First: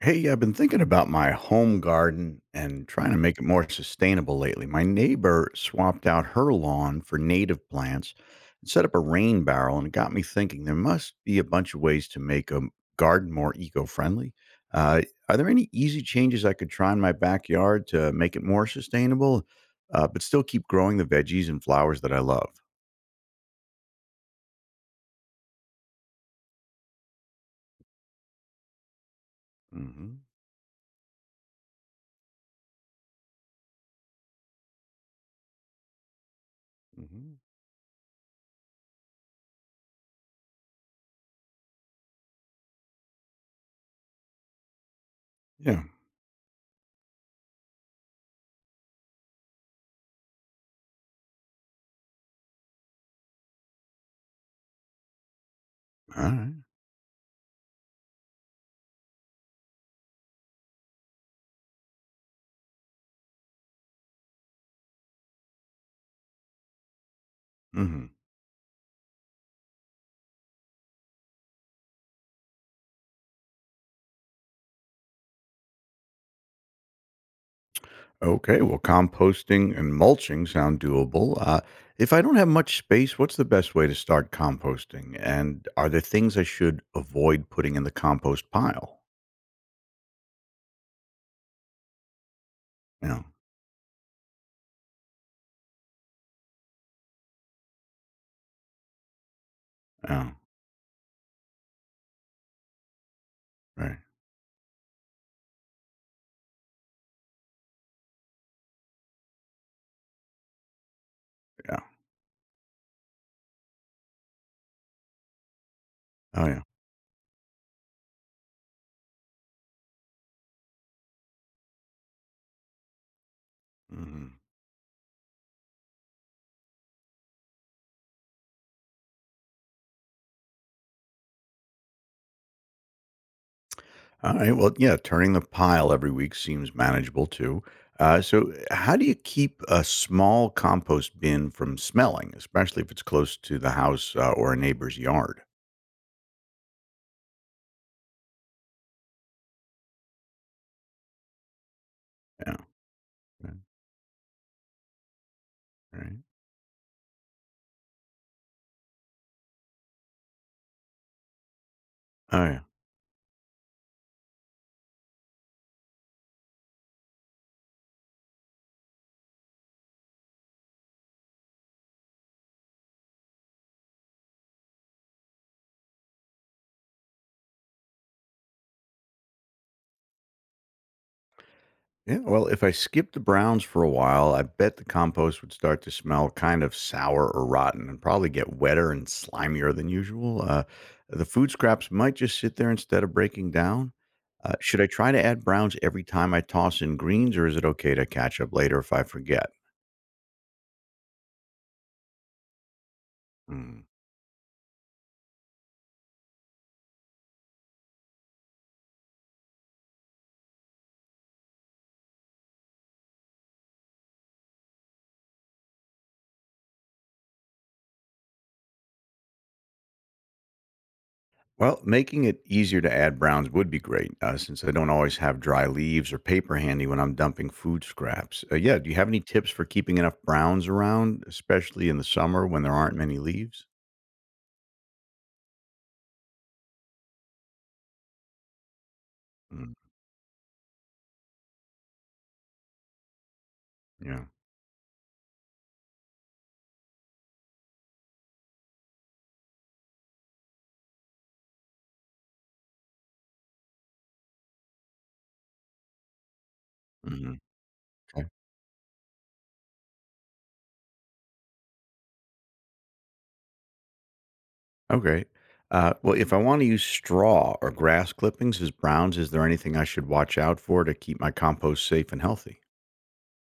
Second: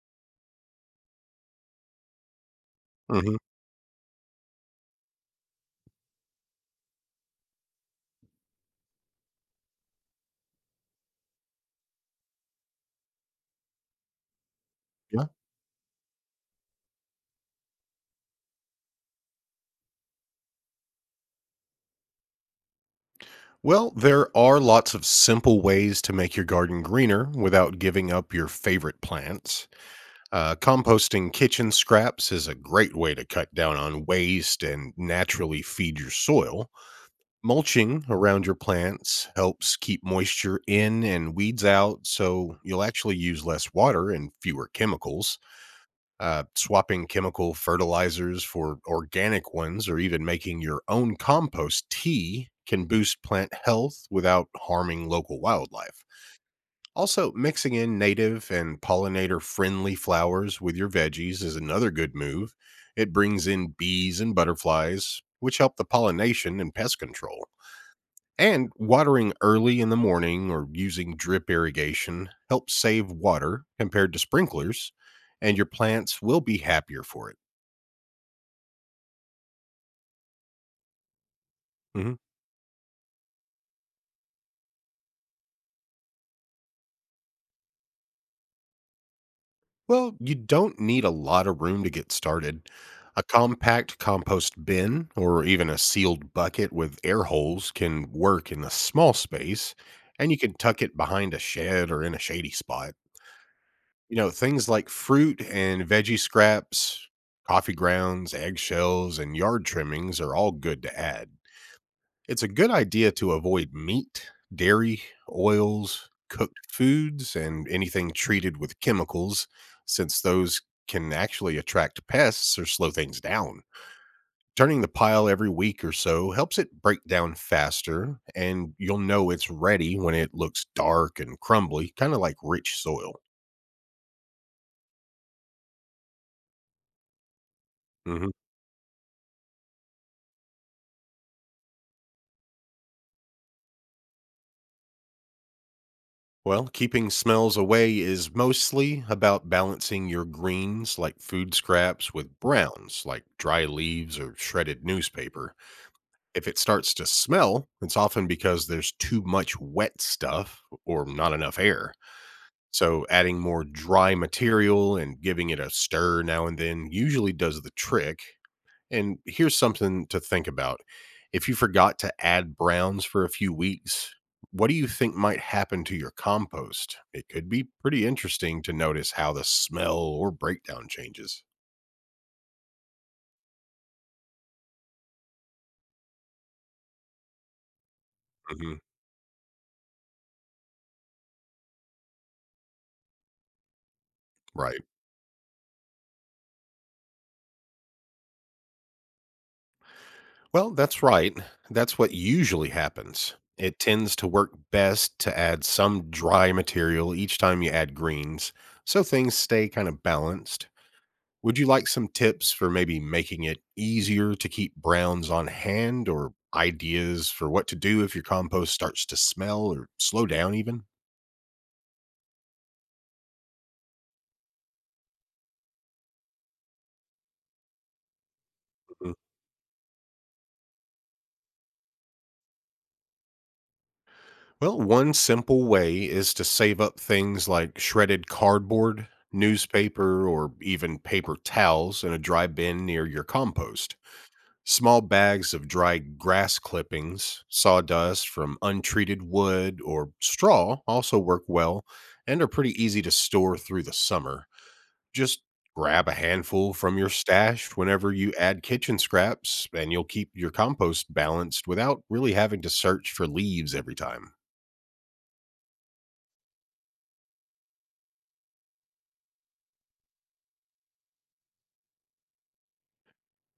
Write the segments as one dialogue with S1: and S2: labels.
S1: Hey, I've been thinking about my home garden and trying to
S2: Mhm.
S1: make it more sustainable lately. My neighbor swapped out her lawn for native plants and set up a rain barrel, and it got me thinking there must be a bunch of ways to make a garden more eco friendly. Uh,
S2: Yeah.
S1: are there any easy changes I could try in my backyard to make it more sustainable, but still keep growing the veggies and flowers that I love?
S2: Well, there are lots of simple ways to make your garden greener without giving up your favorite plants.
S1: hmm
S2: Composting kitchen scraps is a great way to cut down on waste and naturally feed your soil.
S1: hmm
S2: Mulching around your plants helps keep moisture in and weeds out, so you'll actually use less water and fewer chemicals.
S1: Yeah.
S2: Swapping chemical fertilizers for organic ones, or even making your own compost tea can boost plant health without harming local wildlife.
S1: All right.
S2: Also, mixing in native and pollinator friendly flowers with your veggies is another good move. It brings in bees and butterflies, which help the pollination and pest control.
S1: Mm-hmm.
S2: And watering early in the morning or using drip irrigation helps save water compared to sprinklers, and your plants will be happier for it.
S1: Okay, well, composting and mulching sound doable. If
S2: Mhm.
S1: I don't have much space, what's the best way to start composting? And are there things I should avoid putting in the compost pile?
S2: Well, you don't need a lot of room to get started.
S1: Yeah,
S2: A compact compost bin or even a sealed bucket with air holes can work in a small space,
S1: yeah,
S2: and you can tuck it behind a shed or in a shady spot.
S1: right,
S2: You know, things like fruit and veggie scraps, coffee grounds, eggshells, and yard trimmings are all good to add.
S1: yeah,
S2: It's a good idea to avoid meat, dairy, oils,
S1: oh
S2: cooked
S1: yeah.
S2: foods, and anything treated with chemicals, since those can actually attract pests or slow things down.
S1: Hmm.
S2: Turning the pile every week or so helps it break down faster, and you'll know it's ready when it looks dark and crumbly, kind of like rich soil.
S1: All right, well, yeah, turning the pile every week seems manageable too.
S2: Mhm.
S1: How do you keep a small compost bin from smelling, especially if it's close to the house or a neighbor's yard?
S2: Well, keeping smells away is mostly about balancing your greens, like food scraps, with
S1: Yeah,
S2: browns, like
S1: yeah,
S2: dry leaves or shredded newspaper.
S1: right.
S2: If it starts to smell, it's often because there's too much wet stuff or not enough air.
S1: Oh yeah.
S2: So, adding more dry material and giving it a stir now and then usually does the trick, and here's something to think about. If you forgot to add browns for a few weeks, what do you think might happen to your compost? It could be pretty interesting to notice how the smell or breakdown changes.
S1: Yeah, well, if I skipped the browns for a while, I bet the compost would start to smell kind of sour or rotten and probably get
S2: Hmm.
S1: wetter and slimier than usual. The food scraps might just sit there instead of breaking down. Should
S2: Right.
S1: I try to add browns every time I toss in greens, or is it okay to catch up later if I forget?
S2: Well, that's right. That's what usually happens. It
S1: Hmm.
S2: tends to work best to add some dry material each time you add greens, so things stay kind of balanced. Would you like some tips for maybe making it easier to keep browns on hand or ideas for what to do if your compost starts to smell or slow down even?
S1: Well, making it easier to add browns would be great, since I don't always have dry leaves or paper handy when I'm dumping food scraps. Yeah, do you have
S2: Mhm.
S1: any tips for keeping enough browns around, especially in the summer when there aren't many leaves?
S2: Well, one simple way is to save up things like shredded cardboard,
S1: Mm,
S2: newspaper, or even paper towels in a dry bin near your compost.
S1: yeah.
S2: Small bags of dry grass clippings, sawdust from untreated wood, or straw also work well and are pretty easy to store through the summer. Just grab a handful from your
S1: Mhm,
S2: stash whenever
S1: okay.
S2: you add kitchen scraps, and you'll keep your compost balanced without really having to search for leaves every time.
S1: Okay. Well, if I want to use straw or grass clippings as browns, is there anything I should watch out for to keep my compost safe and healthy?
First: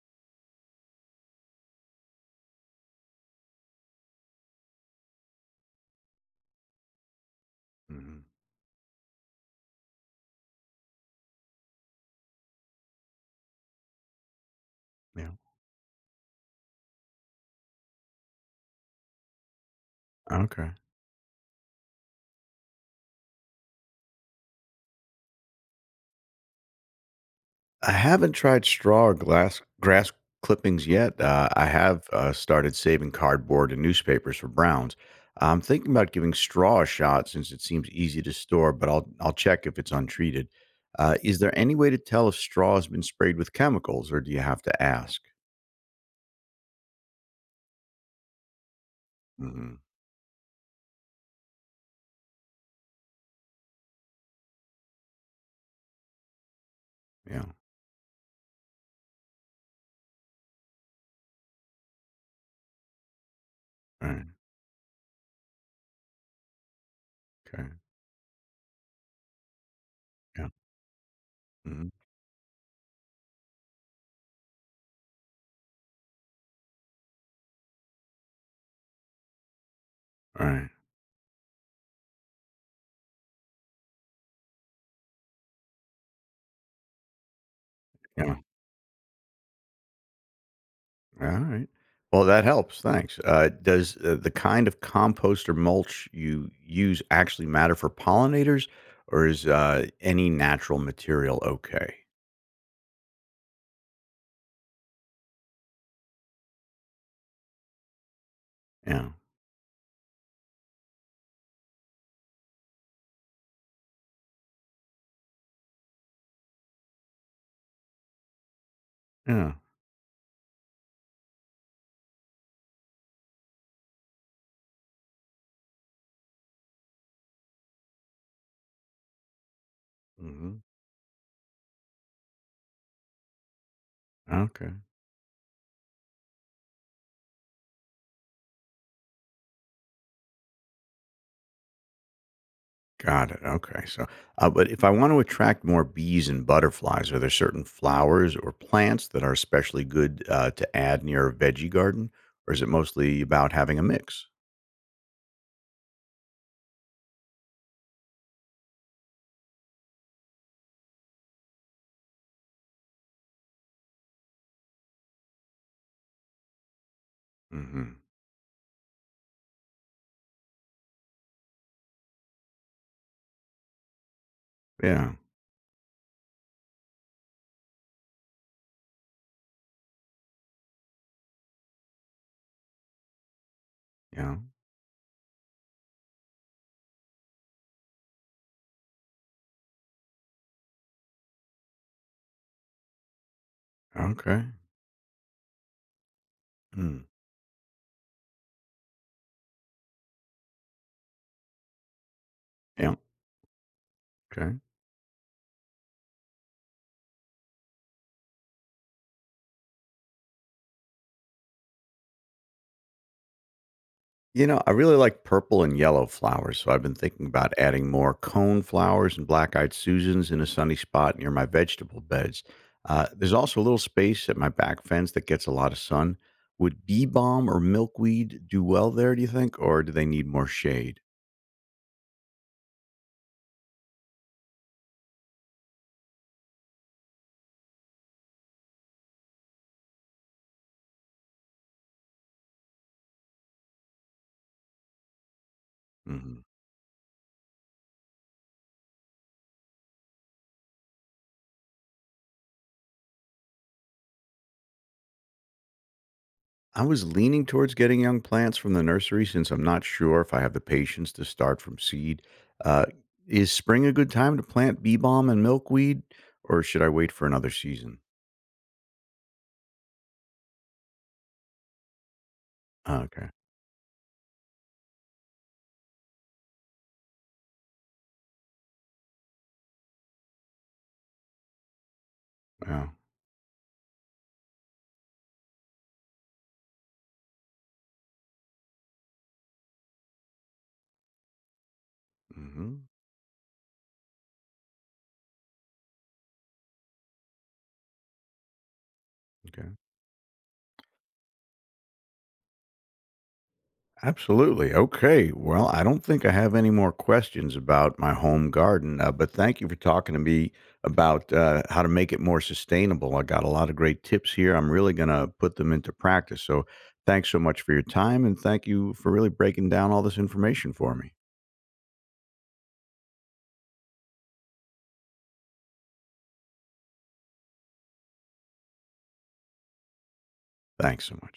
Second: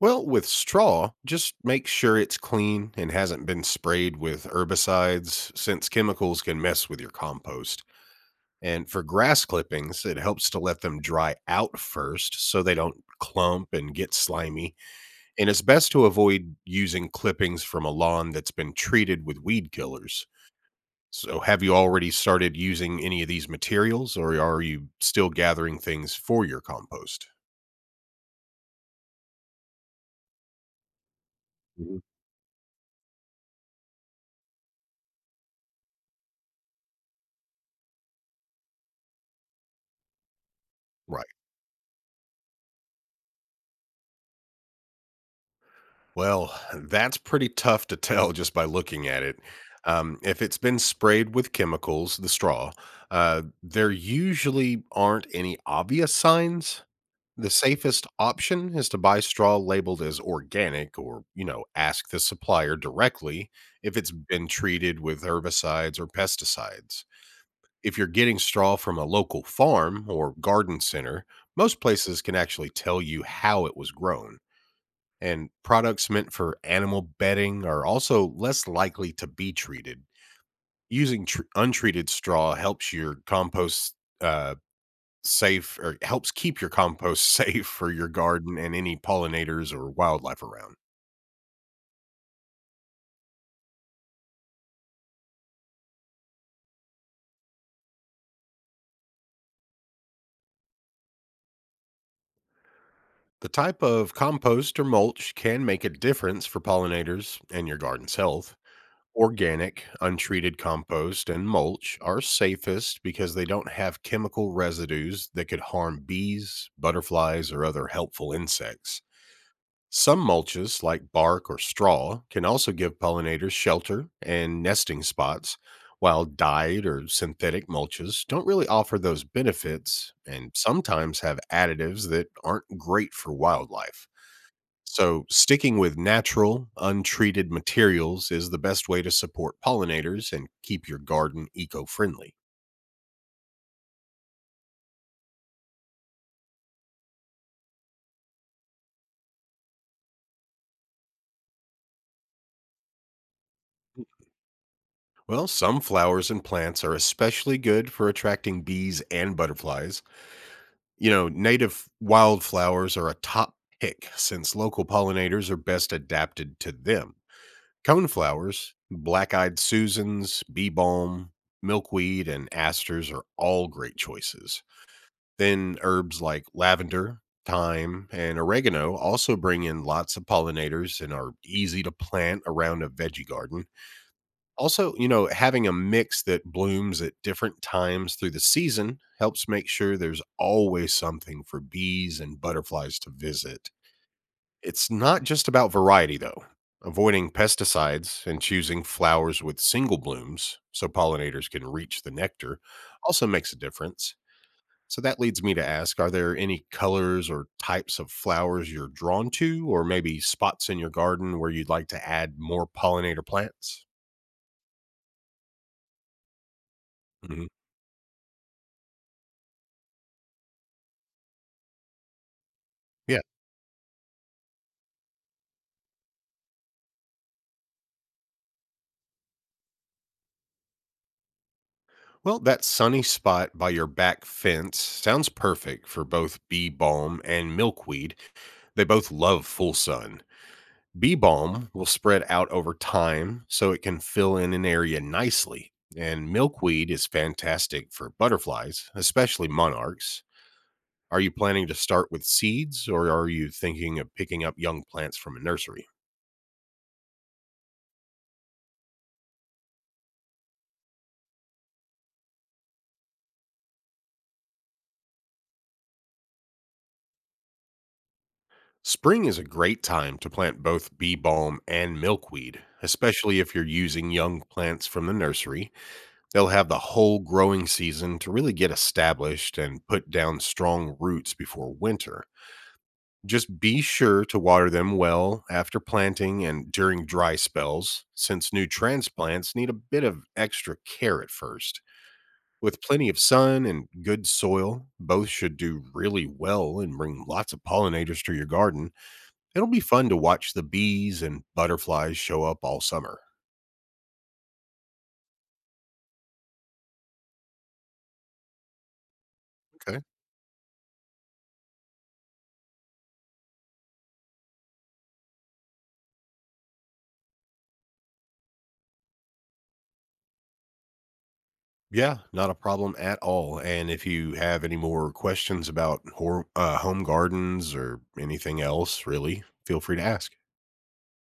S2: Well, with straw, just make sure it's clean and hasn't been sprayed with herbicides, since chemicals can mess with your compost.
S1: Hmm.
S2: And for grass clippings, it helps to let them dry out first so they don't clump and get slimy.
S1: Yeah.
S2: And it's best to avoid using clippings from a lawn that's been treated with weed killers.
S1: Okay.
S2: So, have you already started using any of these materials, or are you still gathering things for your compost?
S1: I haven't tried straw or glass grass clippings yet. I
S2: Mhm.
S1: have started saving cardboard and newspapers for browns. I'm thinking about giving straw a shot since it seems easy to store, but I'll check if it's untreated.
S2: Right.
S1: Is there any way to tell if straw has been sprayed with chemicals, or do you have to ask?
S2: Well, that's pretty tough to tell just by looking at it.
S1: Hmm.
S2: If it's been sprayed with chemicals, the straw, there usually aren't any obvious signs.
S1: Yeah.
S2: The safest option is to buy straw labeled as organic or, you know, ask the supplier directly if
S1: All
S2: it's
S1: right.
S2: been treated with herbicides or pesticides.
S1: Okay.
S2: If you're getting straw from a local farm or
S1: Yeah.
S2: garden center, most
S1: Mhm.
S2: places can actually tell you how it was grown. And products meant for animal bedding are also less likely to be treated.
S1: All right.
S2: Using untreated straw helps your compost uh, safe or helps keep your compost safe for your
S1: Yeah.
S2: garden and any pollinators or wildlife around.
S1: All right. Well, that helps. Thanks. Does the kind of compost or mulch you use actually matter for pollinators, or is any natural material okay?
S2: The type of compost or mulch can make a difference for pollinators and your garden's health.
S1: Yeah.
S2: Organic, untreated compost and mulch are safest because they don't have chemical residues that could harm bees, butterflies, or other helpful insects.
S1: Yeah.
S2: Some mulches, like bark or straw, can also give pollinators shelter and nesting spots, while dyed or synthetic mulches don't really offer those benefits and
S1: Hmm.
S2: sometimes have additives that aren't great for wildlife.
S1: Okay.
S2: So, sticking with natural, untreated materials is the best way to support pollinators and keep your garden eco friendly.
S1: Got it. Okay. So but if I want to attract more bees and butterflies, are there certain flowers or plants that are especially good to add near a veggie garden, or is it mostly about having a mix?
S2: Well, some flowers and plants are especially good for attracting bees and butterflies. You know, native wildflowers are a top pick since local pollinators are best adapted to them.
S1: Hmm.
S2: Coneflowers, black eyed Susans, bee balm, milkweed, and asters are all great choices.
S1: Yeah.
S2: Then herbs like lavender, thyme, and oregano also bring in lots of pollinators and are easy to plant around a veggie garden.
S1: Yeah.
S2: Also, you know, having a mix that blooms at different times through the season helps make sure there's always something for bees and butterflies to visit.
S1: Okay.
S2: It's not just about variety, though.
S1: Mm.
S2: Avoiding pesticides and choosing flowers with single blooms so pollinators can reach the nectar
S1: Yeah.
S2: also makes a difference.
S1: Okay.
S2: So that leads me to ask, are there any colors or types of flowers you're drawn to, or maybe spots in your garden where you'd like to add more pollinator plants?
S1: You know, I really like purple and yellow flowers, so I've been thinking
S2: Hmm.
S1: about adding more cone flowers and black eyed Susans in a sunny spot near my vegetable beds.
S2: Yeah.
S1: There's also a little space at my back fence that gets a lot of sun. Would bee balm or milkweed do well there, do you think, or do they need more shade?
S2: Well, that sunny spot by your back fence sounds perfect for both bee balm and milkweed. They both love full sun. Bee balm will spread out over time so it can fill in an area nicely. And
S1: Mhm.
S2: milkweed is fantastic for butterflies, especially monarchs. Are you planning to start with seeds or are you thinking of picking up young plants from a nursery?
S1: I was leaning towards getting young plants from the nursery since I'm not sure if I have the patience to start from seed. Uh, is spring a good time to plant bee balm and milkweed, or should I wait for another season?
S2: Spring is a great time to plant both bee balm and milkweed,
S1: Okay.
S2: especially if you're using young plants from the nursery. They'll have the whole growing season to really get established and put down strong roots before winter.
S1: Yeah.
S2: Just be sure to water them well after planting and during dry spells, since new transplants need a bit of extra care at first. With
S1: Hmm.
S2: plenty of sun and good soil, both should do really well and bring lots of pollinators to your garden.
S1: Okay.
S2: It'll be fun to watch the bees and butterflies show up all summer.
S1: Absolutely. Okay. Well, I don't think I have any more questions about my home garden, but thank you for
S2: Okay.
S1: talking to me about how to make it more sustainable. I got a lot of great tips here. I'm really going to put them into practice. So thanks so much for your time. And thank you for really breaking down all this information for me.
S2: Yeah, not a problem at all. And if you have any more questions about home gardens or anything else, really, feel free to ask.
S1: Thanks so much.